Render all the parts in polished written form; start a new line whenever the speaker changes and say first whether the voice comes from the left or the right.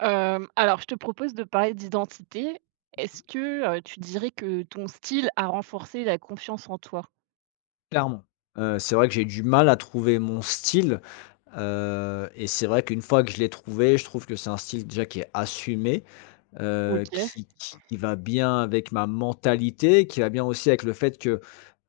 right: Alors je te propose de parler d'identité. Est-ce que, tu dirais que ton style a renforcé la confiance en toi?
left: Clairement. C'est vrai que j'ai du mal à trouver mon style, et c'est vrai qu'une fois que je l'ai trouvé, je trouve que c'est un style déjà qui est assumé,
right: OK,
left: qui va bien avec ma mentalité, qui va bien aussi avec le fait que…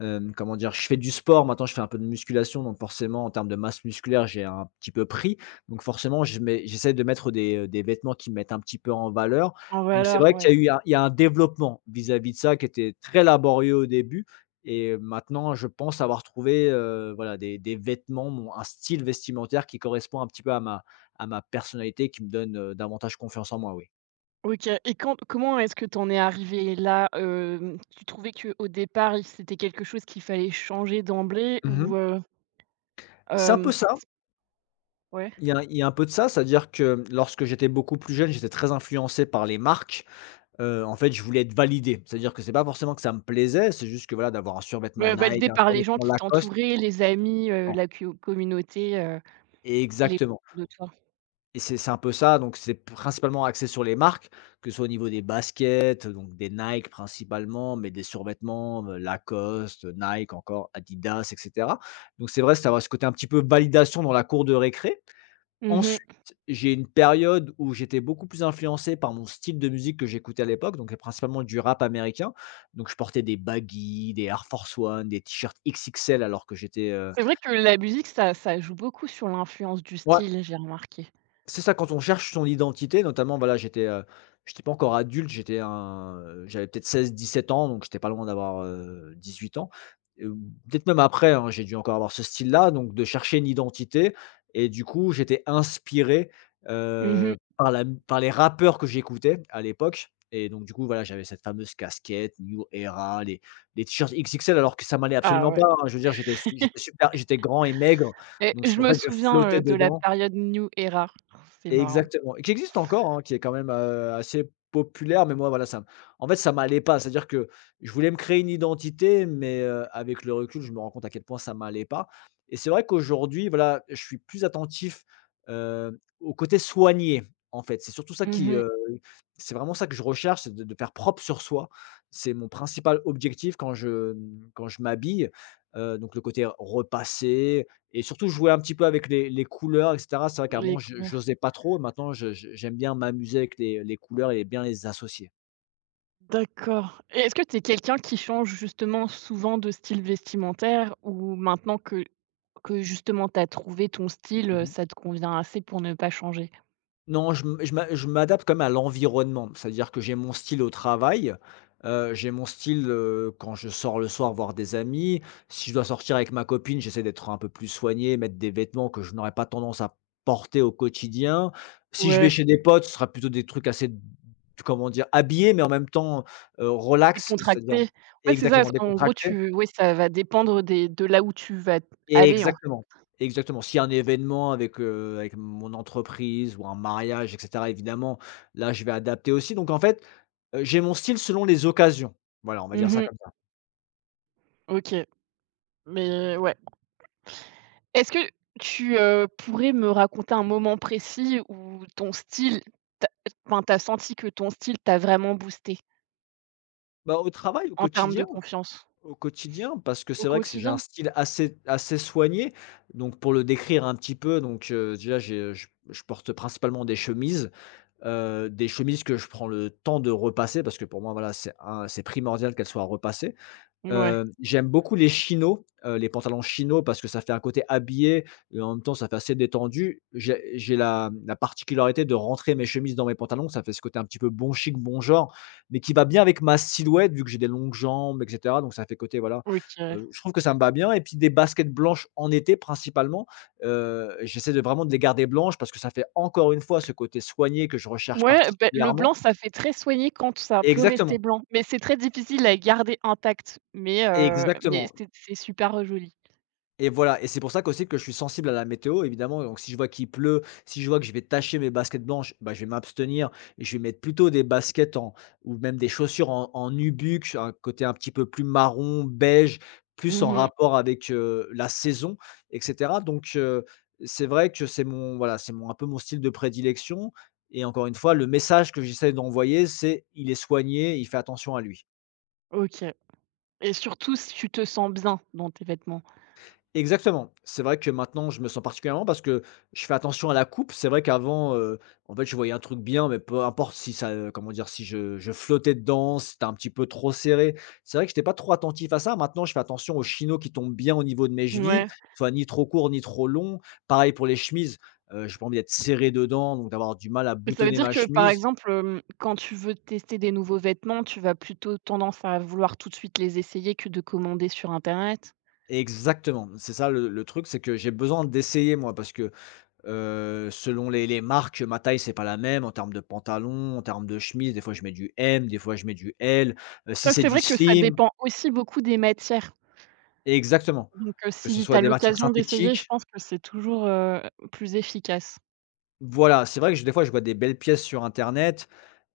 left: Comment dire? Je fais du sport, maintenant je fais un peu de musculation, donc forcément en termes de masse musculaire, j'ai un petit peu pris. Donc forcément, je mets j'essaie de mettre des vêtements qui me mettent un petit peu en valeur.
right: en
left: Donc c'est
right: valeur,
left: vrai qu'il y
right: ouais.
left: a eu un il y a un développement vis-à-vis de ça qui était très laborieux au début et maintenant je pense avoir trouvé, voilà des vêtements, mon un style vestimentaire qui correspond un petit peu à ma… à ma personnalité, qui me donne, davantage confiance en moi, oui.
right: OK, et quand comment est-ce que tu en es arrivé là? Tu trouvais que au départ, il c'était quelque chose qu'il fallait changer d'emblée ou,
left: Mmh. C'est un
right: hem,
left: peu ça.
right: c ouais?
left: Il y a un peu de ça, c'est-à-dire que lorsque j'étais beaucoup plus jeune, j'étais très influencé par les marques. En fait, je voulais être validé. C'est-à-dire que c'est pas forcément que ça me plaisait, c'est juste que, voilà, d'avoir un survêtement
right: Ouais,
left: Nike,
right: validé
left: un
right: par les gens
left: survêtement
right: qui
left: Lacoste.
right: t'entouraient, les amis,
left: Non,
right: la co communauté, les
left: exactement,
right: de toi?
left: et c'est un peu ça, donc c'est principalement axé sur les marques, que ce soit au niveau des baskets, donc des Nike principalement, mais des survêtements, Lacoste, Nike encore, Adidas et cetera. Donc c'est vrai, c'est avoir ce côté un petit peu validation dans la cour de récré. Ensuite,
right: Mmh.
left: j'ai une période où j'étais beaucoup plus influencé par mon style de musique que j'écoutais à l'époque, donc, principalement du rap américain. Donc je portais des baggy, des Air Force One, des t-shirts XXL alors que j'étais,
right: C'est vrai que la musique, ça joue beaucoup sur l'influence du
left: ouais.
right: style, j'ai remarqué.
left: C'est ça, quand on cherche son identité, notamment, voilà, j'étais, j'étais pas encore adulte, j'avais peut-être 16-17 ans, donc j'étais pas loin d'avoir, 18 ans, heu, peut-être même après, hein, j'ai dû encore avoir ce style-là, donc de chercher une identité et du coup, j'étais inspiré,
right: Mmh.
left: par la par les rappeurs que j'écoutais à l'époque et donc du coup, voilà, j'avais cette fameuse casquette New Era, les t-shirts XXL alors que ça m'allait
right: Ah
left: absolument pas,
right: ouais.
left: hein. Je veux dire, j'étais su j'étais super j'étais grand et maigre,
right: Et
left: donc
right: je
left: c'est… en
right: me
left: fait, je
right: souviens,
left: flottais
right: de la
left: dedans.
right: période New Era. C'est marrant.
left: Exactement, qui existe encore, hein, qui est quand même, assez populaire, mais moi, voilà, ça m en fait, ça m'allait pas. C'est-à-dire que je voulais me créer une identité, mais, avec le recul, je me rends compte à quel point ça m'allait pas et c'est vrai qu'aujourd'hui, voilà, je suis plus attentif, au côté soigné, en fait.
right: Mmh.
left: C'est vraiment ça que je recherche, c'est de faire propre sur soi. C'est mon principal objectif quand je, quand je m'habille, donc le côté repassé, et surtout jouer un petit peu avec les couleurs et cetera. C'est vrai
right: Les
left: qu'avant je
right: couleurs.
left: j'osais pas trop, maintenant je j'aime bien m'amuser avec les couleurs et bien les associer.
right: D'accord, et est-ce que tu es quelqu'un qui change justement souvent de style vestimentaire, ou maintenant que justement tu as trouvé ton style,
left: Mmh.
right: ça te convient assez pour ne pas changer?
left: Non, je m'adapte quand même à l'environnement. C'est-à-dire que j'ai mon style au travail, j'ai mon style, quand je sors le soir voir des amis. Si je dois sortir avec ma copine, j'essaie d'être un peu plus soigné, mettre des vêtements que je n'aurais pas tendance à porter au quotidien. Si je vais
right: Ouais,
left: chez des potes, ce sera plutôt des trucs assez… comment dire? Habillés, mais en même temps, relax, c'est-à-dire…
right: décontracté. Ouais, c'est ça,
left: exactement,
right: en gros
left: décontractés.
right: tu ouais, ça va dépendre des de là où tu vas aller, hein.
left: Exactement, exactement. S'il y a un événement avec, avec mon entreprise ou un mariage et cetera, évidemment, là, je vais adapter aussi. Donc en fait, j'ai mon style selon les occasions. Voilà, on va dire
right: Mmh
left: ça
right: mh.
left: comme ça.
right: OK, mais ouais. Est-ce que tu, pourrais me raconter un moment précis où ton style t'a enfin, tu senti que ton style t'a vraiment boosté
left: Bah, au travail, au
right: en termes de
left: quotidien,
right: confiance?
left: au quotidien, parce que
right: Au
left: c'est vrai que c'est j'ai un
right: quotidien?
left: style assez soigné. Donc pour le décrire un petit peu, donc déjà, j'ai je porte principalement des chemises que je prends le temps de repasser parce que pour moi, voilà, c'est primordial qu'elles soient repassées.
right: Ouais,
left: J'aime beaucoup les chinos, les pantalons chinos parce que ça fait un côté habillé et en même temps ça fait assez détendu. J'ai la particularité de rentrer mes chemises dans mes pantalons, ça fait ce côté un petit peu bon chic, bon genre, mais qui va bien avec ma silhouette vu que j'ai des longues jambes et cetera, donc ça fait côté voilà,
right: OK.
left: je trouve que ça me va bien et puis des baskets blanches en été principalement, j'essaie de les garder blanches parce que ça fait encore une fois ce côté soigné que je recherche
right: Ouais, beh, le blanc,
left: particulièrement.
right: ça fait très soigné quand ça peut rester
left: Exactement,
right: blanc, mais c'est très difficile à garder intact, mais
left: exactement.
right: c'est super joli.
left: Et voilà, et c'est pour ça qu'aussi que je suis sensible à la météo, évidemment. Donc si je vois qu'il pleut, si je vois que je vais tacher mes baskets blanches, bah, je vais m'abstenir et je vais mettre plutôt des baskets en… ou même des chaussures en nubuck, un côté un petit peu plus marron, beige, plus en
right: Mmh.
left: rapport avec, la saison et cetera. C'est vrai que c'est mon voilà, c'est mon… un peu mon style de prédilection et encore une fois, le message que j'essaie d'envoyer, c'est: «Il est soigné, il fait attention à lui».
right: OK, et surtout si tu te sens bien dans tes vêtements.
left: Exactement. C'est vrai que maintenant, je me sens particulièrement… parce que je fais attention à la coupe. C'est vrai qu'avant, en fait, je voyais un truc bien, mais peu importe si ça, comment dire? Si je flottais dedans, si c'était un petit peu trop serré. C'est vrai que j'étais pas trop attentif à ça. Maintenant, je fais attention aux chinos qui tombent bien au niveau de mes chevilles,
right: Ouais.
left: soit ni trop court ni trop long. Pareil pour les chemises, j'ai pas envie d'être serré dedans, donc d'avoir du mal à
right: Ça veut
left: boutonner
right: dire
left: ma
right: que, par
left: chemise.
right: exemple, quand tu veux tester des nouveaux vêtements, tu vas plutôt tendance à vouloir tout de suite les essayer que de commander sur internet?
left: Exactement. C'est ça le truc, c'est que j'ai besoin d'essayer, moi, parce que… selon les marques, ma taille, c'est pas la même en termes de pantalon, en termes de chemise. Des fois, je mets du M, des fois, je mets du L. Si
right: Ça,
left: c'est
right: c'est
left: du
right: vrai que ça
left: slim…
right: dépend aussi beaucoup des matières.
left: exactement.
right: Donc,
left: Que ce
right: si tu as
left: soit des matières
right: l'occasion d'essayer, je
left: synthétiques…
right: pense que c'est toujours, plus efficace.
left: Voilà, c'est vrai que je des fois, je vois des belles pièces sur internet,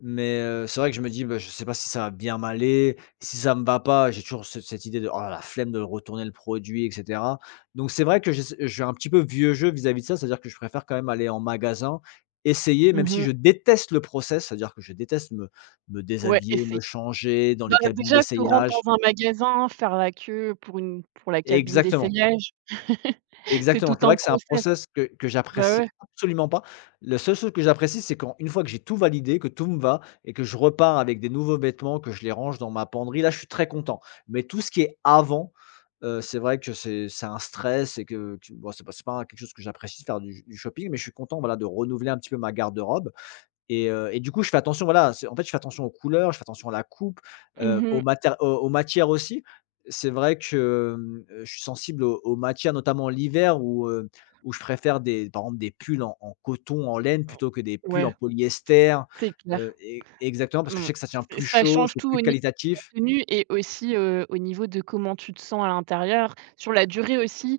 left: mais c'est vrai que je me dis: «Bah, je sais pas si ça va bien m'aller, si ça me va pas», j'ai toujours ce cette idée de: «Oh, la flemme de retourner le produit» et cetera. Donc c'est vrai que j'essa je suis un petit peu vieux jeu vis-à-vis de ça, c'est-à-dire que je préfère quand même aller en magasin, essayer, même si
right: Mmh.
left: je déteste le process, c'est-à-dire que je déteste me
right: Ouais,
left: déshabiller,
right: essayer.
left: me changer dans
right: Bah,
left: les cabines
right: déjà se rendre
left: d'essayage.
right: dans un magasin, faire la queue pour une pour la cabine
left: Exactement.
right: d'essayage. C'est tout
left: Exactement, c'est
right: un
left: vrai que c'est un
right: process.
left: process que
right: Bah,
left: j'apprécie
right: ouais.
left: absolument pas. La seule chose que j'apprécie, c'est quand, une fois que j'ai tout validé, que tout me va et que je repars avec des nouveaux vêtements, que je les range dans ma penderie, là, je suis très content. Mais tout ce qui est avant, c'est vrai que c'est un stress et que bon, c'est pas quelque chose que j'apprécie, de faire du shopping, mais je suis content, voilà, de renouveler un petit peu ma garde-robe. Et du coup, je fais attention, voilà, c'est… en fait, je fais attention aux couleurs, je fais attention à la coupe,
right: Mmh.
left: aux matières aussi. C'est vrai que, je suis sensible aux matières, notamment l'hiver où, où je préfère des… par exemple des pulls en coton, en laine plutôt que des pulls en
right: Ouais,
left: polyester,
right: c'est clair.
left: e exactement parce que je
right: Mmh.
left: sais que ça tient
right: C'est
left: plus
right: ça
left: chaud,
right: change
left: c'est
right: tout au
left: plus
right: niveau
left: qualitatif.
right: tenue et aussi, au niveau de comment tu te sens à l'intérieur. Sur la durée aussi,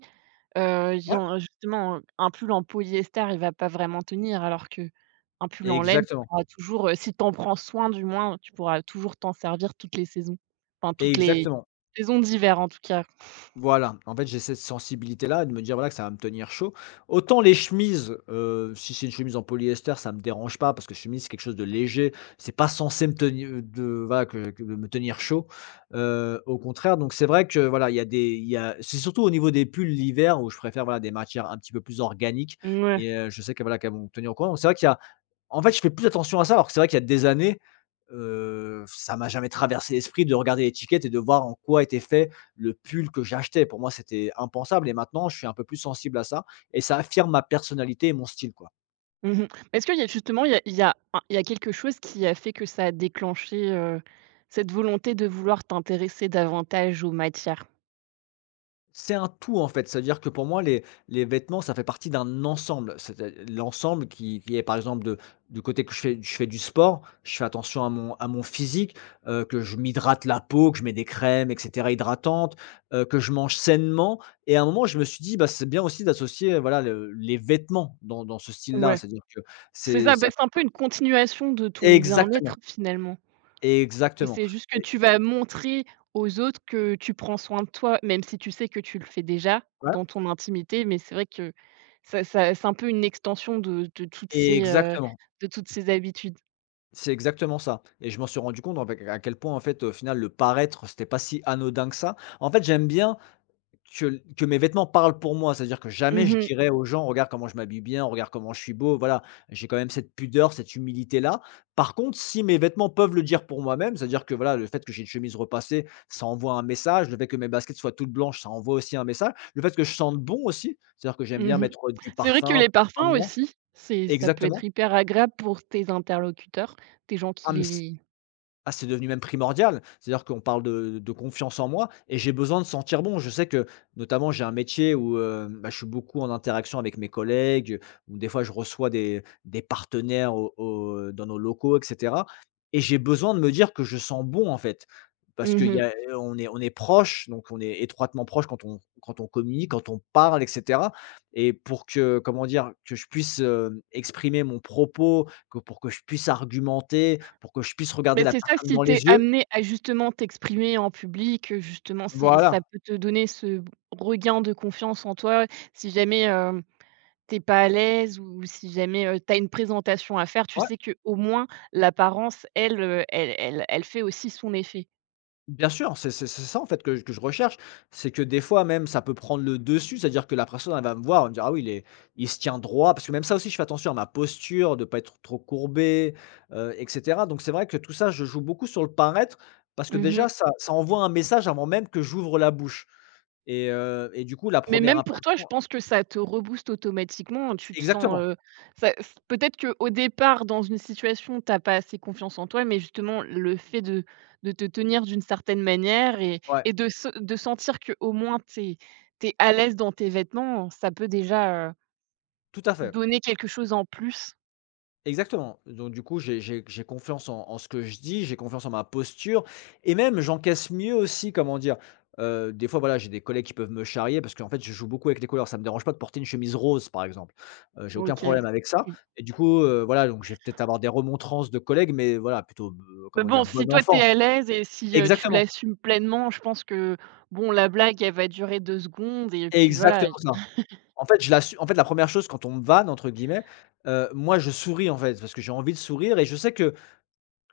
right: il y
left: Ouais,
right: en justement, un pull en polyester, il va pas vraiment tenir alors qu'un pull en laine, tu
left: exactement,
right: pourras toujours, si tu en prends soin du moins, tu pourras toujours t'en servir toutes les saisons. Enfin toutes les
left: exactement.
right: saisons d'hiver en tout cas.
left: Voilà, en fait, j'ai cette sensibilité-là, de me dire, voilà, que ça va me tenir chaud. Autant les chemises, si c'est une chemise en polyester, ça me dérange pas parce que chemise, c'est quelque chose de léger, c'est pas censé me tenir… de voilà, que de me tenir chaud, au contraire, donc c'est vrai que, voilà, il y a c'est surtout au niveau des pulls l'hiver où je préfère, voilà, des matières un petit peu plus organiques
right: Mouais.
left: et je sais que, voilà, qu'elles vont me tenir au courant, donc c'est vrai qu'il y a en fait, je fais plus attention à ça, alors que c'est vrai qu'il y a des années, ça m'a jamais traversé l'esprit de regarder l'étiquette et de voir en quoi était fait le pull que j'achetais. Pour moi, c'était impensable et maintenant, je suis un peu plus sensible à ça et ça affirme ma personnalité et mon style, quoi.
right: Mmh mh. Est-ce qu'il y a justement, il y a quelque chose qui a fait que ça a déclenché, cette volonté de vouloir t'intéresser davantage aux matières?
left: C'est un tout en fait, c'est-à-dire que pour moi les vêtements ça fait partie d'un ensemble. C'est-à l'ensemble qui est par exemple de du côté que je fais du sport, je fais attention à mon physique, que je m'hydrate la peau, que je mets des crèmes et cetera hydratantes, que je mange sainement et à un moment je me suis dit: «Bah, c'est bien aussi d'associer, voilà le les vêtements dans ce style-là».
right: Ouais.
left: C'est-à-dire que
right: C'est
left: c'est
right: ça,
left: ça
right: bah, c'est
left: fait
right: un peu une continuation de ton bien-être
left: exactement,
right: finalement, et
left: exactement
right: c'est juste que
left: et
right: tu vas montrer aux autres que tu prends soin de toi, même si tu sais que tu le fais déjà
left: ouais,
right: dans ton intimité, mais c'est vrai que ça c'est un peu une extension
left: exactement.
right: de toutes ces habitudes.
left: C'est exactement ça et je m'en suis rendu compte en fait à quel point en fait, au final, le paraître, c'était pas si anodin que ça. En fait, j'aime bien que que mes vêtements parlent pour moi, c'est-à-dire que jamais
right: Mmh
left: je
right: mh,
left: dirais aux gens: «Regarde comment je m'habille bien, regarde comment je suis beau», voilà. J'ai quand même cette pudeur, cette humilité-là. Par contre, si mes vêtements peuvent le dire pour moi-même, c'est-à-dire que voilà, le fait que j'ai une chemise repassée, ça envoie un message, le fait que mes baskets soient toutes blanches, ça envoie aussi un message, le fait que je sente bon aussi, c'est-à-dire que j'aime bien
right: mmh.
left: mettre, du
right: C'est vrai que
left: parfum,
right: les
left: prendre soin de
right: parfums
left: moi
right: aussi, c'est ça peut être
left: exactement.
right: hyper agréable pour tes interlocuteurs, tes gens qui
left: Ah mais
right: les.
left: ah, c'est devenu même primordial. C'est-à-dire qu'on parle de confiance en moi et j'ai besoin de sentir bon. Je sais que notamment j'ai un métier où, bah, je suis beaucoup en interaction avec mes collègues, où des fois je reçois des partenaires au dans nos locaux et cetera et j'ai besoin de me dire que je sens bon, en fait. Parce qu'il y a on est proche, donc on est étroitement proche quand on quand on communique, quand on parle et cetera et pour que, comment dire? Que je puisse, exprimer mon propos que pour que je puisse argumenter, pour que je puisse regarder
right: Mais
left: la
right: c'est ça,
left: personne
right: si
left: dans
right: tu es
left: les yeux.
right: amené à justement t'exprimer en public, justement, si ça
left: Voilà,
right: peut te donner ce regain de confiance en toi, si jamais, tu pas à l'aise, ou si jamais, tu une présentation à faire, tu
left: ouais,
right: sais que au moins l'apparence, elle, elle fait aussi son effet.
left: bien sûr, c'est ça en fait que je recherche. C'est que des fois même, ça peut prendre le dessus, c'est-à-dire que la personne, elle va me voir, elle va me dire: «Ah oui, il se tient droit». Parce que même ça aussi, je fais attention à ma posture, de ne pas être trop courbé, et cetera. Donc c'est vrai que tout ça, je joue beaucoup sur le paraître, parce que
right: Mmh.
left: déjà ça envoie un message avant même que j'ouvre la bouche et du coup la
right: Mais
left: première
right: même pour toi, je
left: impression
right: pense que ça te rebooste automatiquement, hein. Tu te sens,
left: exactement,
right: ça s peut-être que au départ, dans une situation, t'as pas assez confiance en toi, mais justement le fait de te tenir d'une certaine manière
left: ouais,
right: et de se de sentir que au moins t'es es à l'aise dans tes vêtements, ça peut déjà,
left: tout à fait.
right: donner quelque chose en plus.
left: Exactement. Donc du coup, j'ai confiance en en ce que je dis, j'ai confiance en ma posture et même j'encaisse mieux aussi, comment dire? Des fois, voilà, j'ai des collègues qui peuvent me charrier parce qu'en fait, je joue beaucoup avec les couleurs. Ça me dérange pas de porter une chemise rose, par exemple. J'ai aucun
right: OK.
left: problème avec ça
right: Mmh.
left: et du coup, voilà, donc je vais peut-être avoir des remontrances de collègues, mais voilà, plutôt b
right: Mais
left: comment
right: bon,
left: dire? Bon
right: si toi t'es
left: enfant.
right: à l'aise et si, tu
left: Exactement,
right: l'assumes pleinement, je pense que, bon, la blague, elle va durer 2 secondes et puis voilà,
left: exactement ça. En fait, je l'assu en fait, la première chose quand on me «vanne» entre guillemets, moi je souris en fait, parce que j'ai envie de sourire et je sais que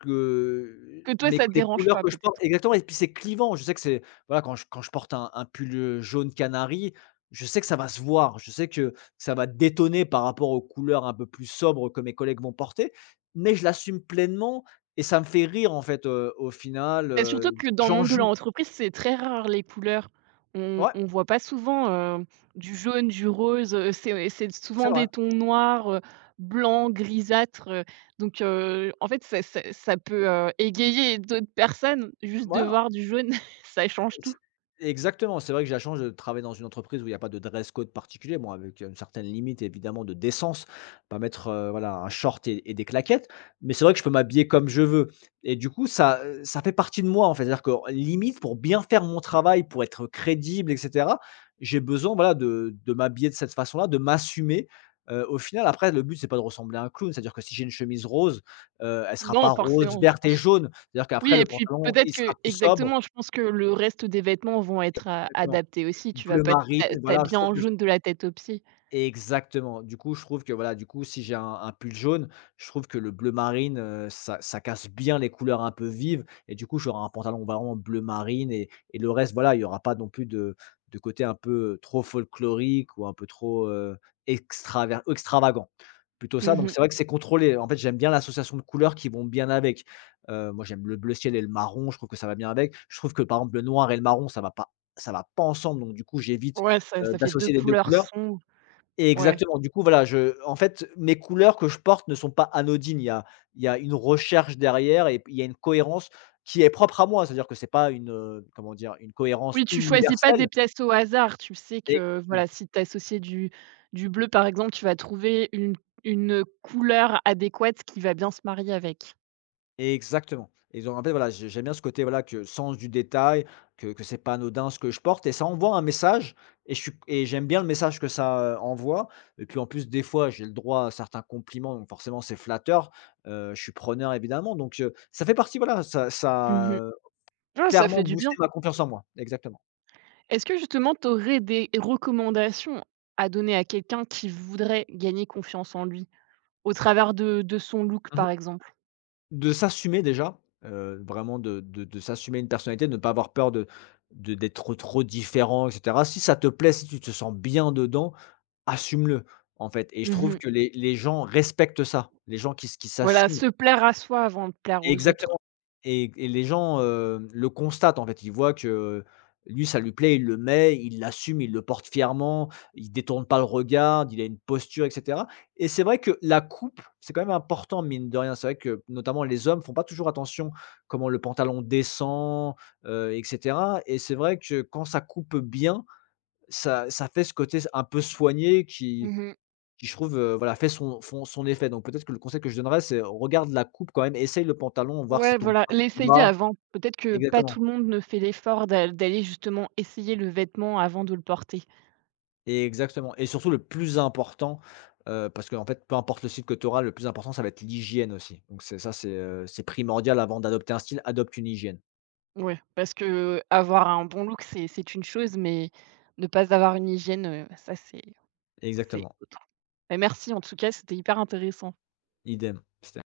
left: Que
right: que toi
left: mes
right: ça te
left: les
right: dérange
left: couleurs
right: pas
left: que je porte
right: peut-être.
left: exactement et puis c'est clivant. Je sais que c'est voilà, quand je porte un pull, jaune canari, je sais que ça va se voir. Je sais que ça va détonner par rapport aux couleurs un peu plus sobres que mes collègues vont porter, mais je l'assume pleinement et ça me fait rire en fait, au final,
right: Bah, surtout que dans le
left: j'en
right: monde de
left: joue.
right: l'entreprise, c'est très rare les couleurs. On
left: Ouais,
right: on voit pas souvent, heu, du jaune, du rose, c'est
left: c'est
right: souvent
left: vrai.
right: des tons noirs, blancs, grisâtres, en fait, ça peut, égayer d'autres personnes, juste de
left: Ouais.
right: voir du jaune, ça change tout.
left: C exactement, c'est vrai que j'ai la chance de travailler dans une entreprise où il n'y a pas de dress code particulier, bon avec une certaine limite évidemment de décence, pas mettre, voilà un short et des claquettes, mais c'est vrai que je peux m'habiller comme je veux et du coup ça, ça fait partie de moi, en fait. C'est-à-dire que limite pour bien faire mon travail, pour être crédible et cetera, j'ai besoin voilà de m'habiller de cette façon-là, de m'assumer, au final après le but c'est pas de ressembler à un clown, c'est-à-dire que si j'ai une chemise rose, elle sera
right: Non,
left: pas rose,
right: forcément, je
left: verte et
right: pense.
left: jaune, c'est-à-dire qu'après
right: Oui, et
left: le
right: puis
left: pantalon,
right: peut-être
left: il
right: que
left: sera plus sobre
right: exactement, je pense que le reste des vêtements vont être a
left: exactement.
right: adaptés aussi. Tu vas
left: Bleu
right: pas
left: marine, voilà, je
right: t'habiller
left: trouve
right: en
left: que
right: jaune de la tête aux pieds.
left: exactement. Du coup, je trouve que voilà, du coup, si j'ai un pull jaune, je trouve que le bleu marine, ça, ça casse bien les couleurs un peu vives. Et du coup, j'aurai un pantalon vraiment bleu marine et le reste, voilà, il n'y aura pas non plus de côté un peu trop folklorique ou un peu trop extravagant. Plutôt ça.
right: Mmh
left: Donc,
right: mh.
left: c'est vrai que c'est contrôlé. En fait, j'aime bien l'association de couleurs qui vont bien avec. Moi, j'aime le bleu ciel et le marron. Je trouve que ça va bien avec. Je trouve que par exemple, le noir et le marron, ça va pas ensemble. Donc, du coup, j'évite
right: Ouais, ça ça fait deux
left: d'associer les deux
right: couleurs
left: couleurs.
right: sombres. Ouais.
left: Exactement, du coup, voilà, je en fait, mes couleurs que je porte ne sont pas anodines. Il y a une recherche derrière et il y a une cohérence qui est propre à moi. C'est-à-dire que c'est pas une, comment dire? Une cohérence
right: Oui, tu choisis pas des
left: universelle.
right: pièces au hasard. Tu sais que, voilà,
left: Exactement,
right: si tu associé du bleu, par exemple, tu vas trouver une, couleur adéquate qui va bien se marier avec.
left: exactement et donc en fait, voilà, j'aime bien ce côté, voilà, que sens du détail, que c'est pas anodin ce que je porte et ça envoie un message et je suis et j'aime bien le message que ça, envoie et puis en plus, des fois, j'ai le droit à certains compliments, donc forcément, c'est flatteur. Je suis preneur évidemment, donc ça fait partie, voilà, ça
right: Mmh.
left: ça,
right: Ah, ça
left: Clairement
right: fait du bien.
left: booster ma confiance en moi, exactement.
right: Est-ce que justement, tu aurais des recommandations à donner à quelqu'un qui voudrait gagner confiance en lui, au travers de son look,
left: Mmh
right: par
left: mh.
right: exemple?
left: De s'assumer déjà, vraiment de s'assumer une personnalité, de ne pas avoir peur de d'être trop différent et cetera. Si ça te plaît, si tu te sens bien dedans, assume-le, en fait et je trouve
right: Mmh.
left: que les gens respectent ça. Les gens qui s qui
right: Voilà,
left: s'assument
right: se plaire à soi avant de plaire aux autres.
left: exactement et les gens, le constatent, en fait. Ils voient que lui, ça lui plaît, il le met, il l'assume, il le porte fièrement, il détourne pas le regard, il a une posture et cetera et c'est vrai que la coupe, c'est quand même important, mine de rien. C'est vrai que, notamment, les hommes font pas toujours attention comment le pantalon descend, et cetera et c'est vrai que quand ça coupe bien, ça fait ce côté un peu soigné
right: Mmh.
left: qui je trouve, voilà, fait son font son effet. Donc peut-être que le conseil que je donnerais, c'est regarde la coupe quand même, essaye le pantalon, voir si
right: Ouais,
left: ton
right: voilà, l'essayer
left: bas
right: avant. Peut-être que pas
left: exactement,
right: tout le monde ne fait l'effort d'aller justement essayer le vêtement avant de le porter.
left: exactement et surtout le plus important, parce que en fait, peu importe le style que tu auras, le plus important, ça va être l'hygiène aussi. Donc c'est ça, c'est primordial avant d'adopter un style, adopte une hygiène.
right: Ouais, parce que avoir un bon look, c'est une chose, mais ne pas avoir une hygiène, ça, c'est
left: Exactement,
right: autre. Mais merci en tout cas, c'était hyper intéressant.
left: idem, c'était